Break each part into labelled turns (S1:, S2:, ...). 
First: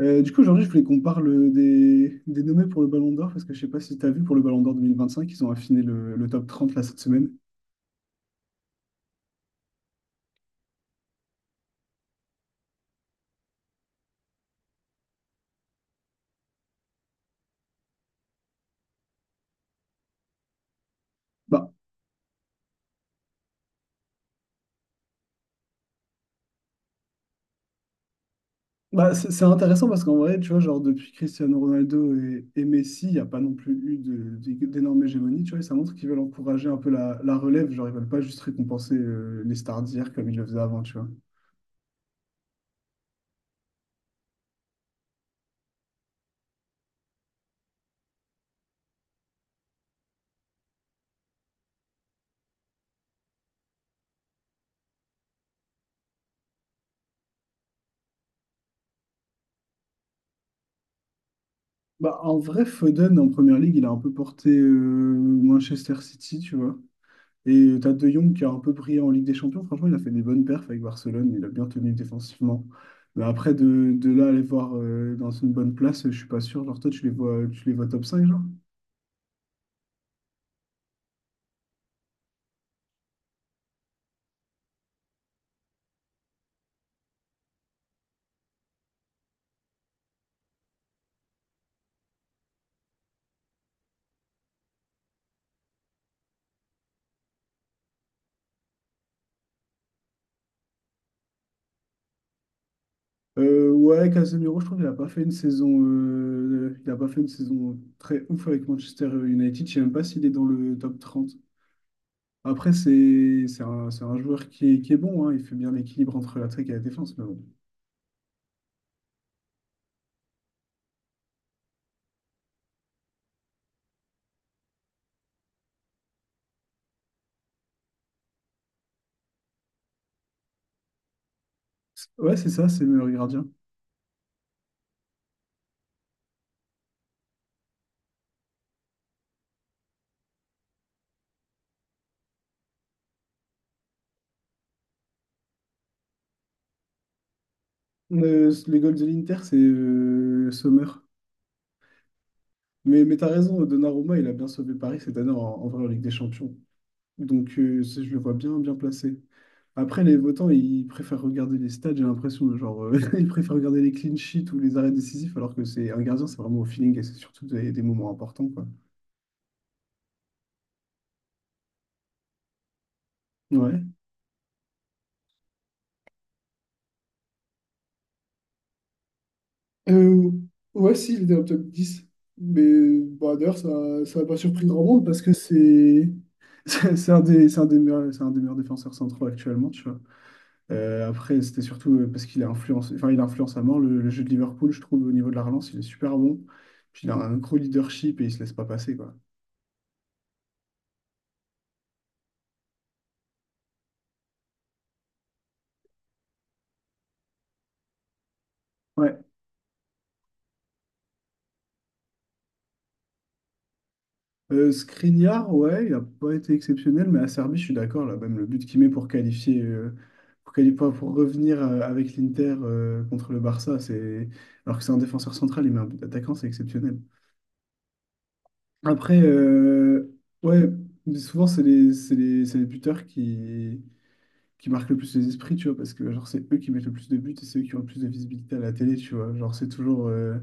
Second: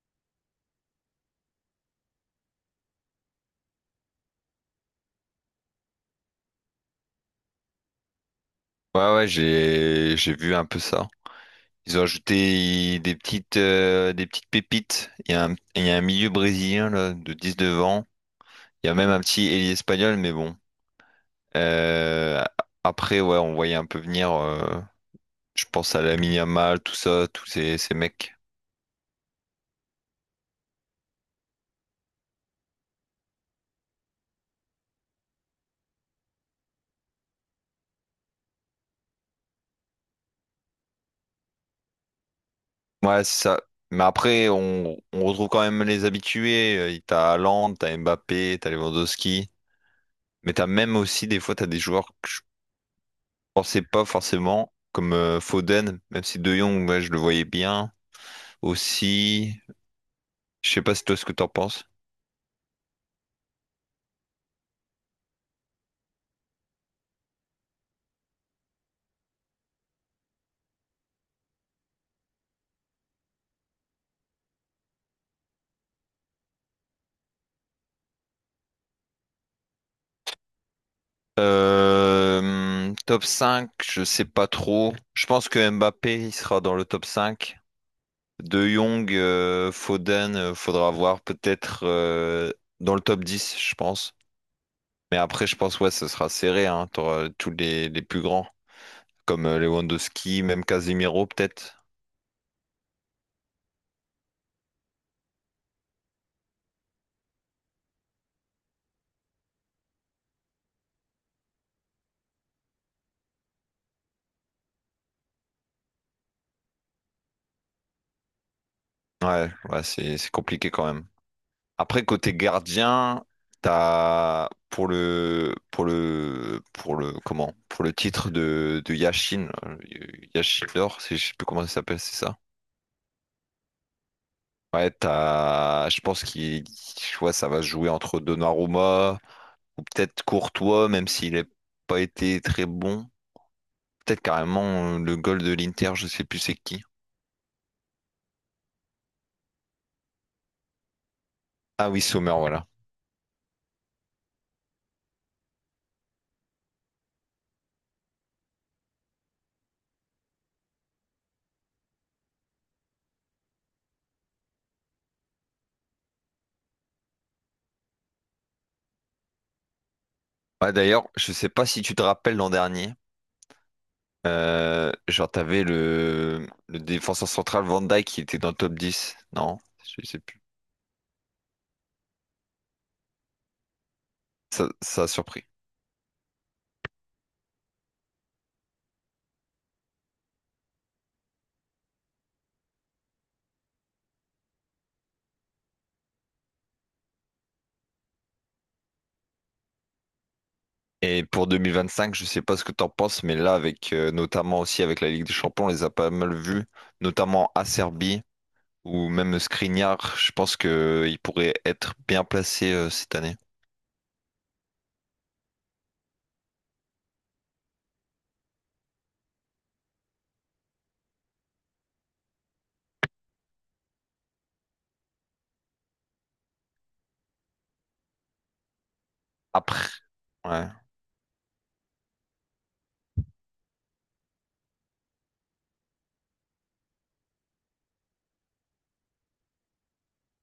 S1: Aujourd'hui, je voulais qu'on parle des nommés pour le Ballon d'Or, parce que je sais pas si tu as vu pour le Ballon d'Or 2025 ils ont affiné le top 30 là cette semaine.
S2: Ouais, ouais, j'ai vu un peu ça. Ils ont ajouté des petites pépites. Il y a un milieu brésilien là, de 19 ans. Il y a même un petit ailier espagnol, mais bon.
S1: Bah,
S2: Euh, Après, ouais, on voyait un peu venir. Je pense à Lamine Yamal, tout ça, tous ces mecs.
S1: c'est intéressant parce qu'en vrai, tu vois, genre depuis Cristiano Ronaldo et Messi, il n'y a pas non plus eu d'énorme hégémonie, tu vois, et ça montre qu'ils veulent encourager un peu la relève, genre ils veulent pas juste récompenser les stars d'hier comme ils le faisaient avant, tu vois.
S2: Ouais, c'est ça. Mais après, on retrouve quand même les habitués. T'as Haaland, t'as Mbappé, t'as Lewandowski. Mais t'as même aussi des fois t'as des joueurs. Pensais pas forcément, comme Foden, même si De Jong, ouais, je le voyais bien aussi. Je sais pas si toi ce que t'en penses.
S1: Bah, en vrai, Foden en première ligue, il a un peu porté Manchester City, tu vois. Et t'as De Jong qui a un peu brillé en Ligue des Champions. Franchement, il a fait des bonnes perfs avec Barcelone. Il a bien tenu défensivement. Mais après, de là, aller voir dans une bonne place, je suis pas sûr. Genre, toi, tu les vois top 5 genre?
S2: Top 5 je sais pas trop. Je pense que Mbappé il sera dans le top cinq. De Jong, Foden, faudra voir peut-être dans le top 10 je pense. Mais après, je pense ouais, ce sera serré, hein. T'auras tous les plus grands, comme Lewandowski, même Casemiro peut-être.
S1: Ouais, Casemiro, je trouve qu'il a pas fait une saison, il a pas fait une saison très ouf avec Manchester United. Je sais même pas s'il est dans le top 30. Après, c'est un joueur qui est bon, hein. Il fait bien l'équilibre entre l'attaque et la défense, mais bon.
S2: Ouais, ouais, c'est compliqué quand même. Après, côté gardien, t'as pour le titre de Yashin, Yashin d'or, c'est- je sais plus comment ça s'appelle, c'est
S1: Ouais,
S2: ça?
S1: c'est ça, c'est le meilleur gardien.
S2: Ouais, t'as, je pense qu'il, tu vois, ça va se jouer entre Donnarumma ou peut-être Courtois, même s'il n'a pas été très bon. Peut-être carrément le goal de l'Inter, je sais plus c'est qui.
S1: Les goals de l'Inter, c'est Sommer.
S2: Ah oui, Sommer, voilà.
S1: Mais t'as raison, Donnarumma, il a bien sauvé Paris cette année en vrai en Ligue des Champions. Je le vois bien, bien placé. Après, les votants, ils préfèrent regarder les stats, j'ai l'impression, hein. Ils préfèrent regarder les clean sheets ou les arrêts décisifs, alors que c'est un gardien, c'est vraiment au feeling et c'est surtout des moments importants, quoi.
S2: Ouais, d'ailleurs, je sais pas si tu te rappelles l'an dernier.
S1: Ouais.
S2: Genre, t'avais le défenseur central Van Dijk qui était dans le top 10. Non, je sais
S1: Euh,
S2: plus.
S1: ouais, si, il était dans le top 10. Mais bah, d'ailleurs, ça n'a pas surpris
S2: Ça,
S1: grand
S2: ça
S1: monde
S2: a
S1: parce que
S2: surpris.
S1: c'est c'est un des meilleurs défenseurs centraux actuellement, tu vois. Après, c'était surtout parce qu'il a influencé, enfin, il influence à mort le jeu de Liverpool, je trouve. Au niveau de la relance, il est super bon. Puis il a un gros leadership et il se laisse pas passer, quoi.
S2: Et pour 2025, je sais pas ce que t'en penses, mais là, avec notamment aussi avec la Ligue des Champions, on les a pas mal vus, notamment Acerbi ou
S1: Ouais.
S2: même Skriniar. Je pense que il pourrait être bien placé cette année.
S1: Skriniar, ouais, il a pas été exceptionnel, mais Acerbi, je suis d'accord, là, même le but qu'il met pour qualifier, pour quali- pour revenir avec l'Inter contre le Barça, c'est... alors que c'est un défenseur central, il met un but d'attaquant, c'est exceptionnel. Après,
S2: Après,
S1: euh,
S2: ouais,
S1: ouais, mais souvent, c'est les buteurs qui marquent le plus les esprits, tu vois, parce que genre c'est eux qui mettent le plus de buts et c'est eux qui ont le plus de visibilité à la télé, tu vois.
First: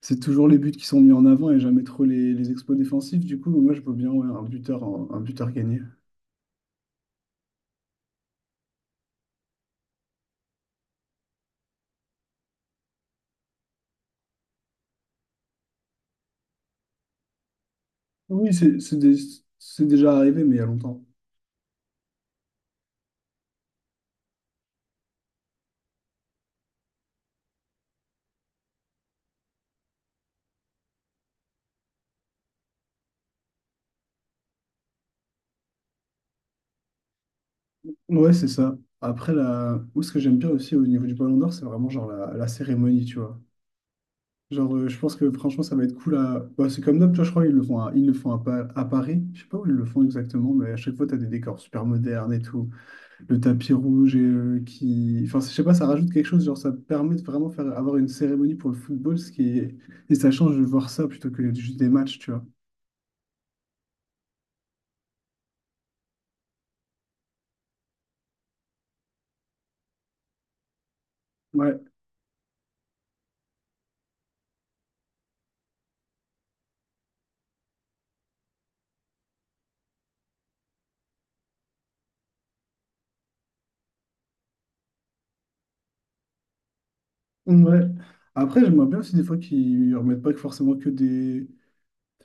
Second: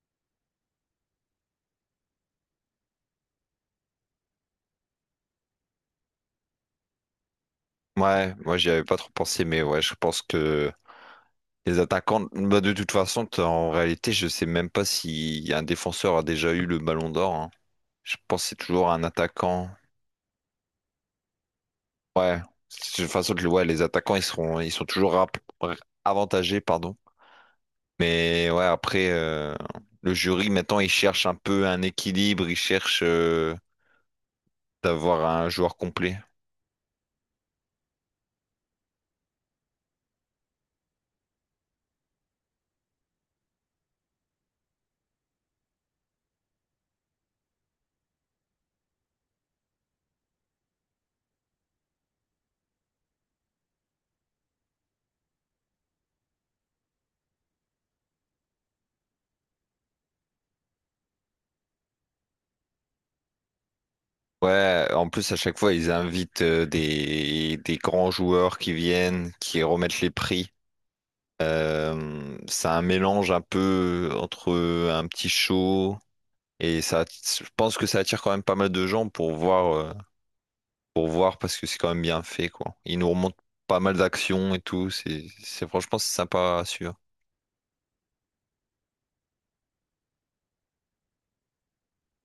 S1: C'est toujours les buts qui sont mis en avant et jamais trop les exploits défensifs. Du coup, moi je veux bien ouais, un buteur gagné.
S2: ouais, moi j'y avais pas trop pensé, mais ouais, je pense que les attaquants, bah, de toute façon, t'as- en réalité, je sais même pas si un défenseur a déjà eu le ballon d'or, hein. Je pense que
S1: Oui,
S2: c'est toujours un attaquant.
S1: c'est déjà arrivé, mais il y a longtemps.
S2: Ouais. De toute façon, le- ouais, les attaquants, ils sont toujours rap- avantagés, pardon. Mais ouais, après, le jury, maintenant, il cherche un peu un équilibre, il cherche d'avoir un joueur complet.
S1: Ouais, c'est ça. Après, là, où ce que j'aime bien aussi au niveau du Ballon d'Or, c'est vraiment genre la cérémonie, tu vois. Je pense que franchement, ça va être cool à... bah, c'est comme d'hab, tu vois, je crois qu'ils le font à, ils le font à, Pa- à Paris. Je sais pas où ils le font exactement, mais à chaque fois, t'as des décors super modernes et tout. Le tapis rouge et qui. Enfin, je sais pas, ça rajoute quelque chose, genre ça permet de vraiment faire avoir une cérémonie pour le football, ce qui est... Et ça change de voir ça plutôt que juste des matchs, tu vois.
S2: Ouais, en plus à chaque fois ils invitent des grands joueurs qui viennent, qui remettent les prix.
S1: Ouais.
S2: C'est un mélange un peu entre un petit show et ça, je pense que ça attire quand même pas mal de gens pour voir parce que c'est quand même bien fait quoi. Ils nous remontent pas mal d'actions et tout, c'est franchement c'est sympa à suivre.
S1: Ouais. Après, j'aimerais bien aussi des fois qu'ils remettent pas que forcément que des.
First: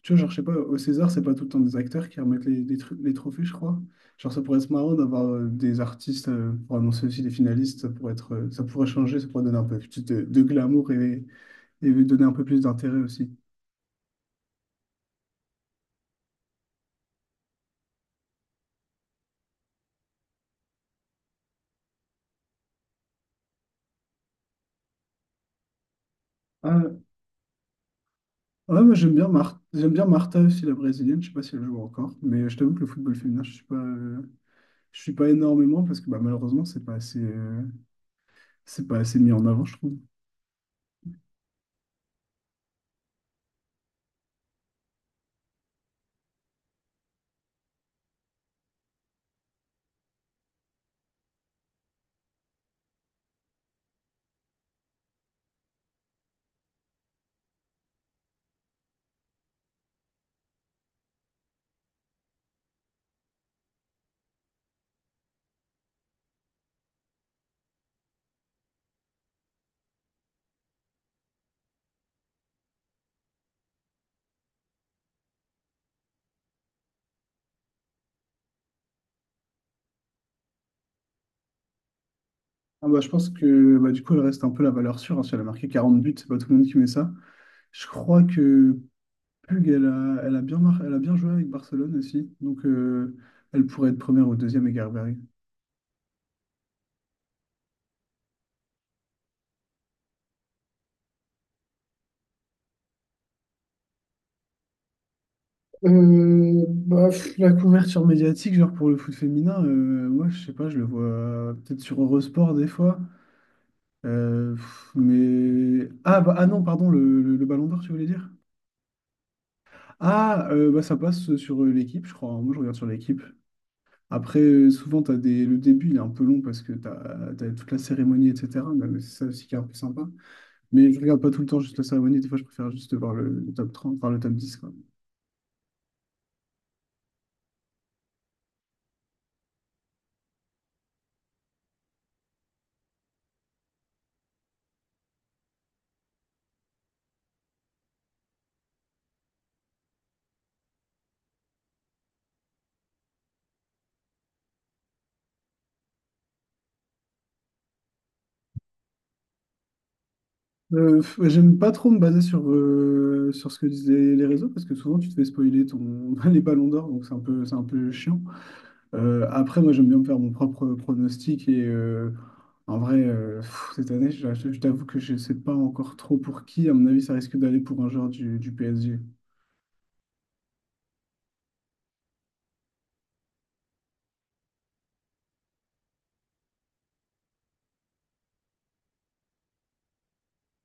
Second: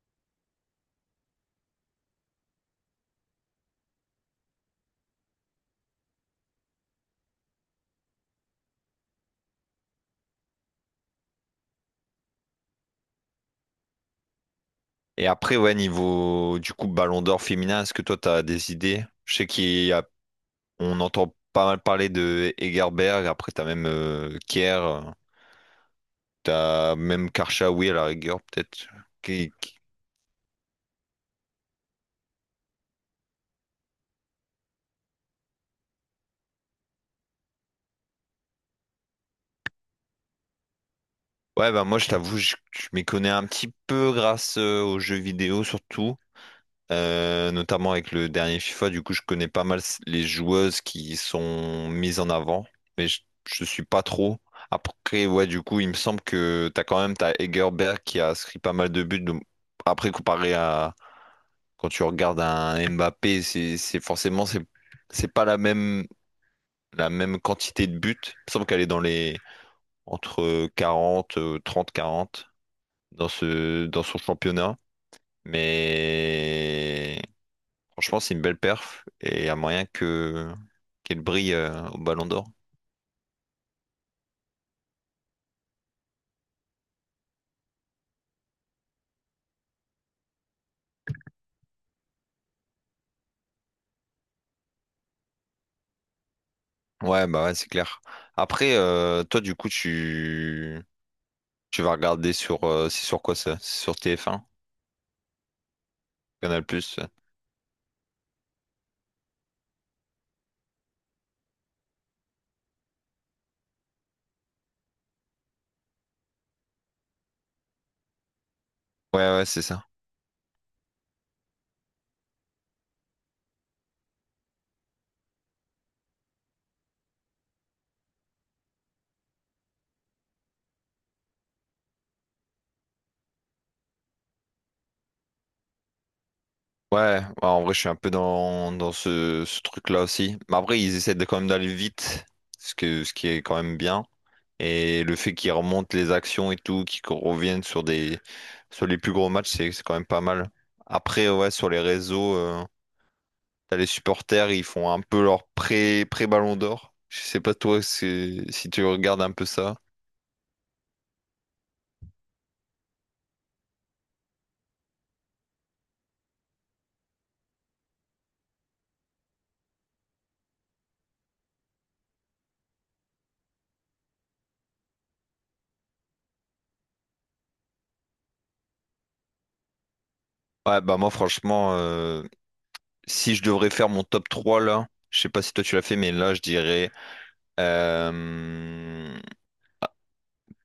S1: Tu vois, genre, je sais pas, au César, c'est pas tout le temps des acteurs qui remettent les trophées, je crois. Genre, ça pourrait être marrant d'avoir des artistes pour annoncer aussi les finalistes, ça pourrait ça pourrait changer, ça pourrait donner un peu plus de glamour et donner un peu plus d'intérêt aussi.
S2: Et après ouais niveau du coup Ballon d'Or féminin, est-ce que toi t'as des idées? Je sais qu'il y on entend pas mal parler de Egerberg, après t'as même Kier, t'as même Karchaoui à la rigueur
S1: Ouais,
S2: peut-être.
S1: moi
S2: qui- qui-
S1: J'aime bien Martha aussi, la brésilienne. Je sais pas si elle joue encore, mais je t'avoue que le football féminin, je suis pas énormément parce que bah, malheureusement c'est pas assez mis en avant, je trouve.
S2: Ouais bah moi je t'avoue je m'y connais un petit peu grâce aux jeux vidéo surtout, notamment avec le dernier FIFA, du coup je connais pas mal les joueuses qui sont mises en avant, mais je suis pas trop. Après ouais du coup il me semble que t'as quand même t'as Egerberg qui a inscrit pas mal de buts, donc après comparé à quand tu regardes un Mbappé, c'est forcément c'est pas la même quantité de buts. Il me semble qu'elle est dans les entre 40 30, 40 dans ce dans son championnat. Mais franchement, c'est une belle perf et il y a moyen que qu'elle brille au Ballon d'Or.
S1: Ah bah, je pense que bah, du coup elle reste un peu la valeur sûre, hein. Si elle a marqué 40 buts, c'est pas tout le monde qui met ça. Je crois que Pug, elle a bien joué avec Barcelone aussi, donc elle pourrait être première ou deuxième avec...
S2: Ouais, bah ouais, c'est clair. Après, toi, du coup, tu vas regarder sur c'est sur quoi ça? C'est sur TF1, Canal+.
S1: La couverture médiatique, genre pour le foot féminin, moi je sais pas, je le vois peut-être sur Eurosport des fois. Pff, mais. Ah, bah, ah non, pardon, le Ballon d'Or, tu voulais dire?
S2: Ouais, ouais, c'est ça.
S1: Ça passe sur l'équipe, je crois, hein. Moi je regarde sur l'équipe. Après, souvent, t'as des... le début il est un peu long parce que t'as toute la cérémonie, etc. Mais c'est ça aussi qui est un peu sympa. Mais je regarde pas tout le temps juste la cérémonie, des fois je préfère juste voir le top 30, enfin le top 10.
S2: Ouais, ouais, en vrai, je suis un peu dans, dans ce truc-là aussi. Mais après, ils essaient de, quand même d'aller vite, ce qui est quand même bien. Et le fait qu'ils remontent les actions et tout, qu'ils reviennent sur des, sur les plus gros matchs, c'est quand même pas mal. Après, ouais, sur les réseaux, t'as les supporters, ils font un peu leur pré-ballon d'or. Je sais pas toi c'est- si tu regardes un peu ça.
S1: Ouais, j'aime pas trop me baser sur, sur ce que disaient les réseaux parce que souvent tu te fais spoiler ton, les ballons d'or, donc c'est un peu chiant. Après, moi j'aime bien me faire mon propre pronostic et en vrai, cette année, je t'avoue que je sais pas encore trop pour qui. À mon avis, ça risque d'aller pour un joueur du PSG.
S2: Ouais, bah moi, franchement, si je devrais faire mon top 3 là, je sais pas si toi tu l'as fait, mais là, je dirais. Euh,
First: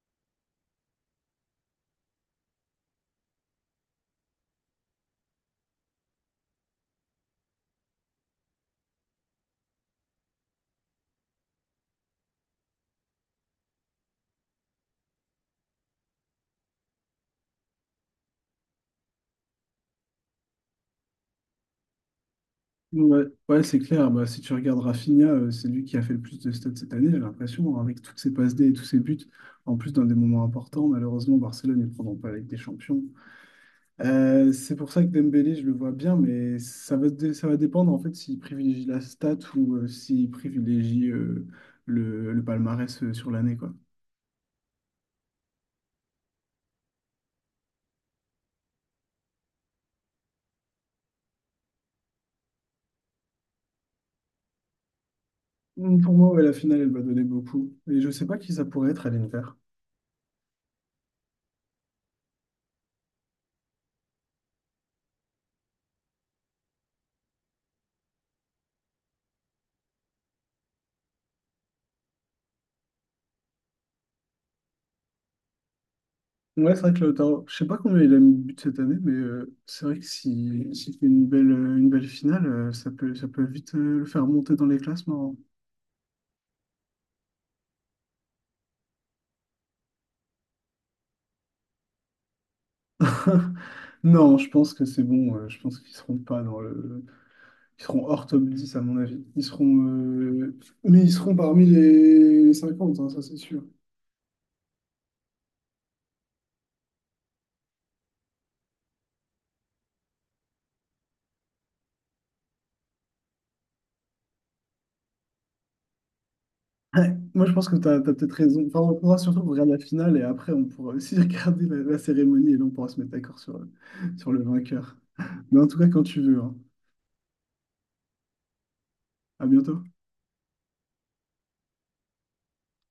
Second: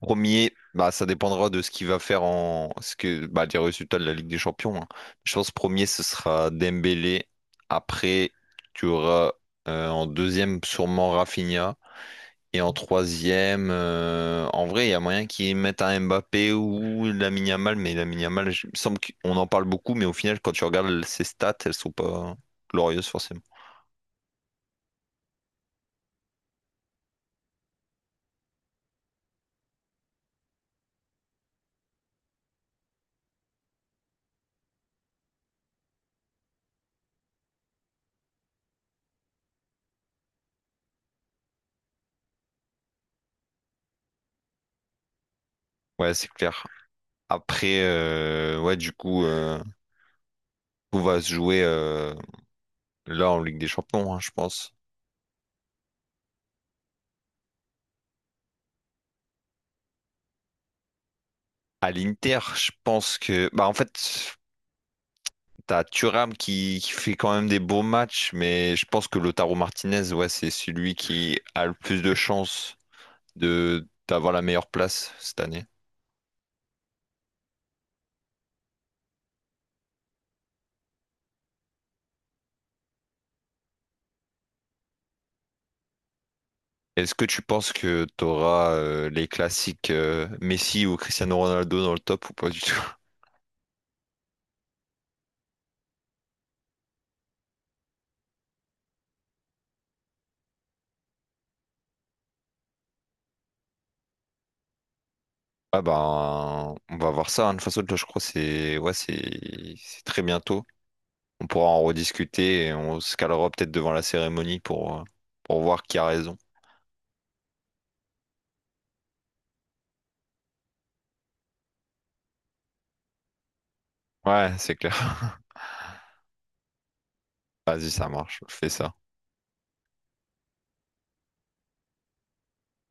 S2: Premier, bah, ça dépendra de ce qu'il va faire en ce que bah, des résultats de la Ligue des Champions, hein. Je pense premier, ce sera Dembélé. Après, tu auras en deuxième sûrement Rafinha. Et en troisième, en vrai, il y a moyen qu'ils mettent un Mbappé ou Lamine Yamal, mais Lamine Yamal, je- il me semble qu'on en parle beaucoup, mais au final, quand tu regardes ses stats, elles sont pas glorieuses
S1: Ouais,
S2: forcément.
S1: ouais, c'est clair. Bah, si tu regardes Rafinha, c'est lui qui a fait le plus de stats cette année, j'ai l'impression, hein, avec toutes ses passes D et tous ses buts. En plus, dans des moments importants, malheureusement, Barcelone ne prendront pas la Ligue des Champions. C'est pour ça que Dembélé, je le vois bien, mais ça va, ça va dépendre en fait s'il privilégie la stat ou s'il privilégie le palmarès sur l'année, quoi.
S2: Ouais, c'est clair. Après, ouais, du coup, tout va se jouer là en Ligue des Champions, hein, je pense.
S1: Mm, pour moi, ouais, la finale, elle va donner beaucoup. Et je sais pas qui ça pourrait être à l'Inter.
S2: À l'Inter, je pense que. Bah, en fait, t'as Thuram qui fait quand même des beaux matchs, mais je pense que Lautaro Martinez, ouais, c'est celui qui a le plus de chances de d'avoir la meilleure place cette année.
S1: Ouais, c'est vrai que Lautaro, je sais pas combien il a mis de buts cette année, mais c'est vrai que si, s'il fait une belle finale, ça peut vite le faire monter dans les classements.
S2: Est-ce que tu penses que t'auras les classiques Messi ou Cristiano Ronaldo dans le top ou pas du tout?
S1: Non, je pense que c'est bon. Je pense qu'ils seront pas dans le... Ils seront hors top 10 à mon avis. Mais ils seront parmi les 50, hein, ça c'est sûr.
S2: Ah ben, on va voir ça, hein. De toute façon, là, je crois que c'est ouais, c'est très bientôt. On pourra en rediscuter et on se calera peut-être devant la cérémonie pour voir qui a raison.
S1: Ouais, moi, je pense que tu as peut-être raison. Enfin, on pourra surtout regarder la finale et après, on pourra aussi regarder la cérémonie et là, on pourra se mettre d'accord sur, sur le
S2: Ouais, c'est
S1: vainqueur.
S2: clair.
S1: Mais en tout cas, quand tu veux, hein.
S2: Vas-y, ça marche, fais ça.
S1: À bientôt.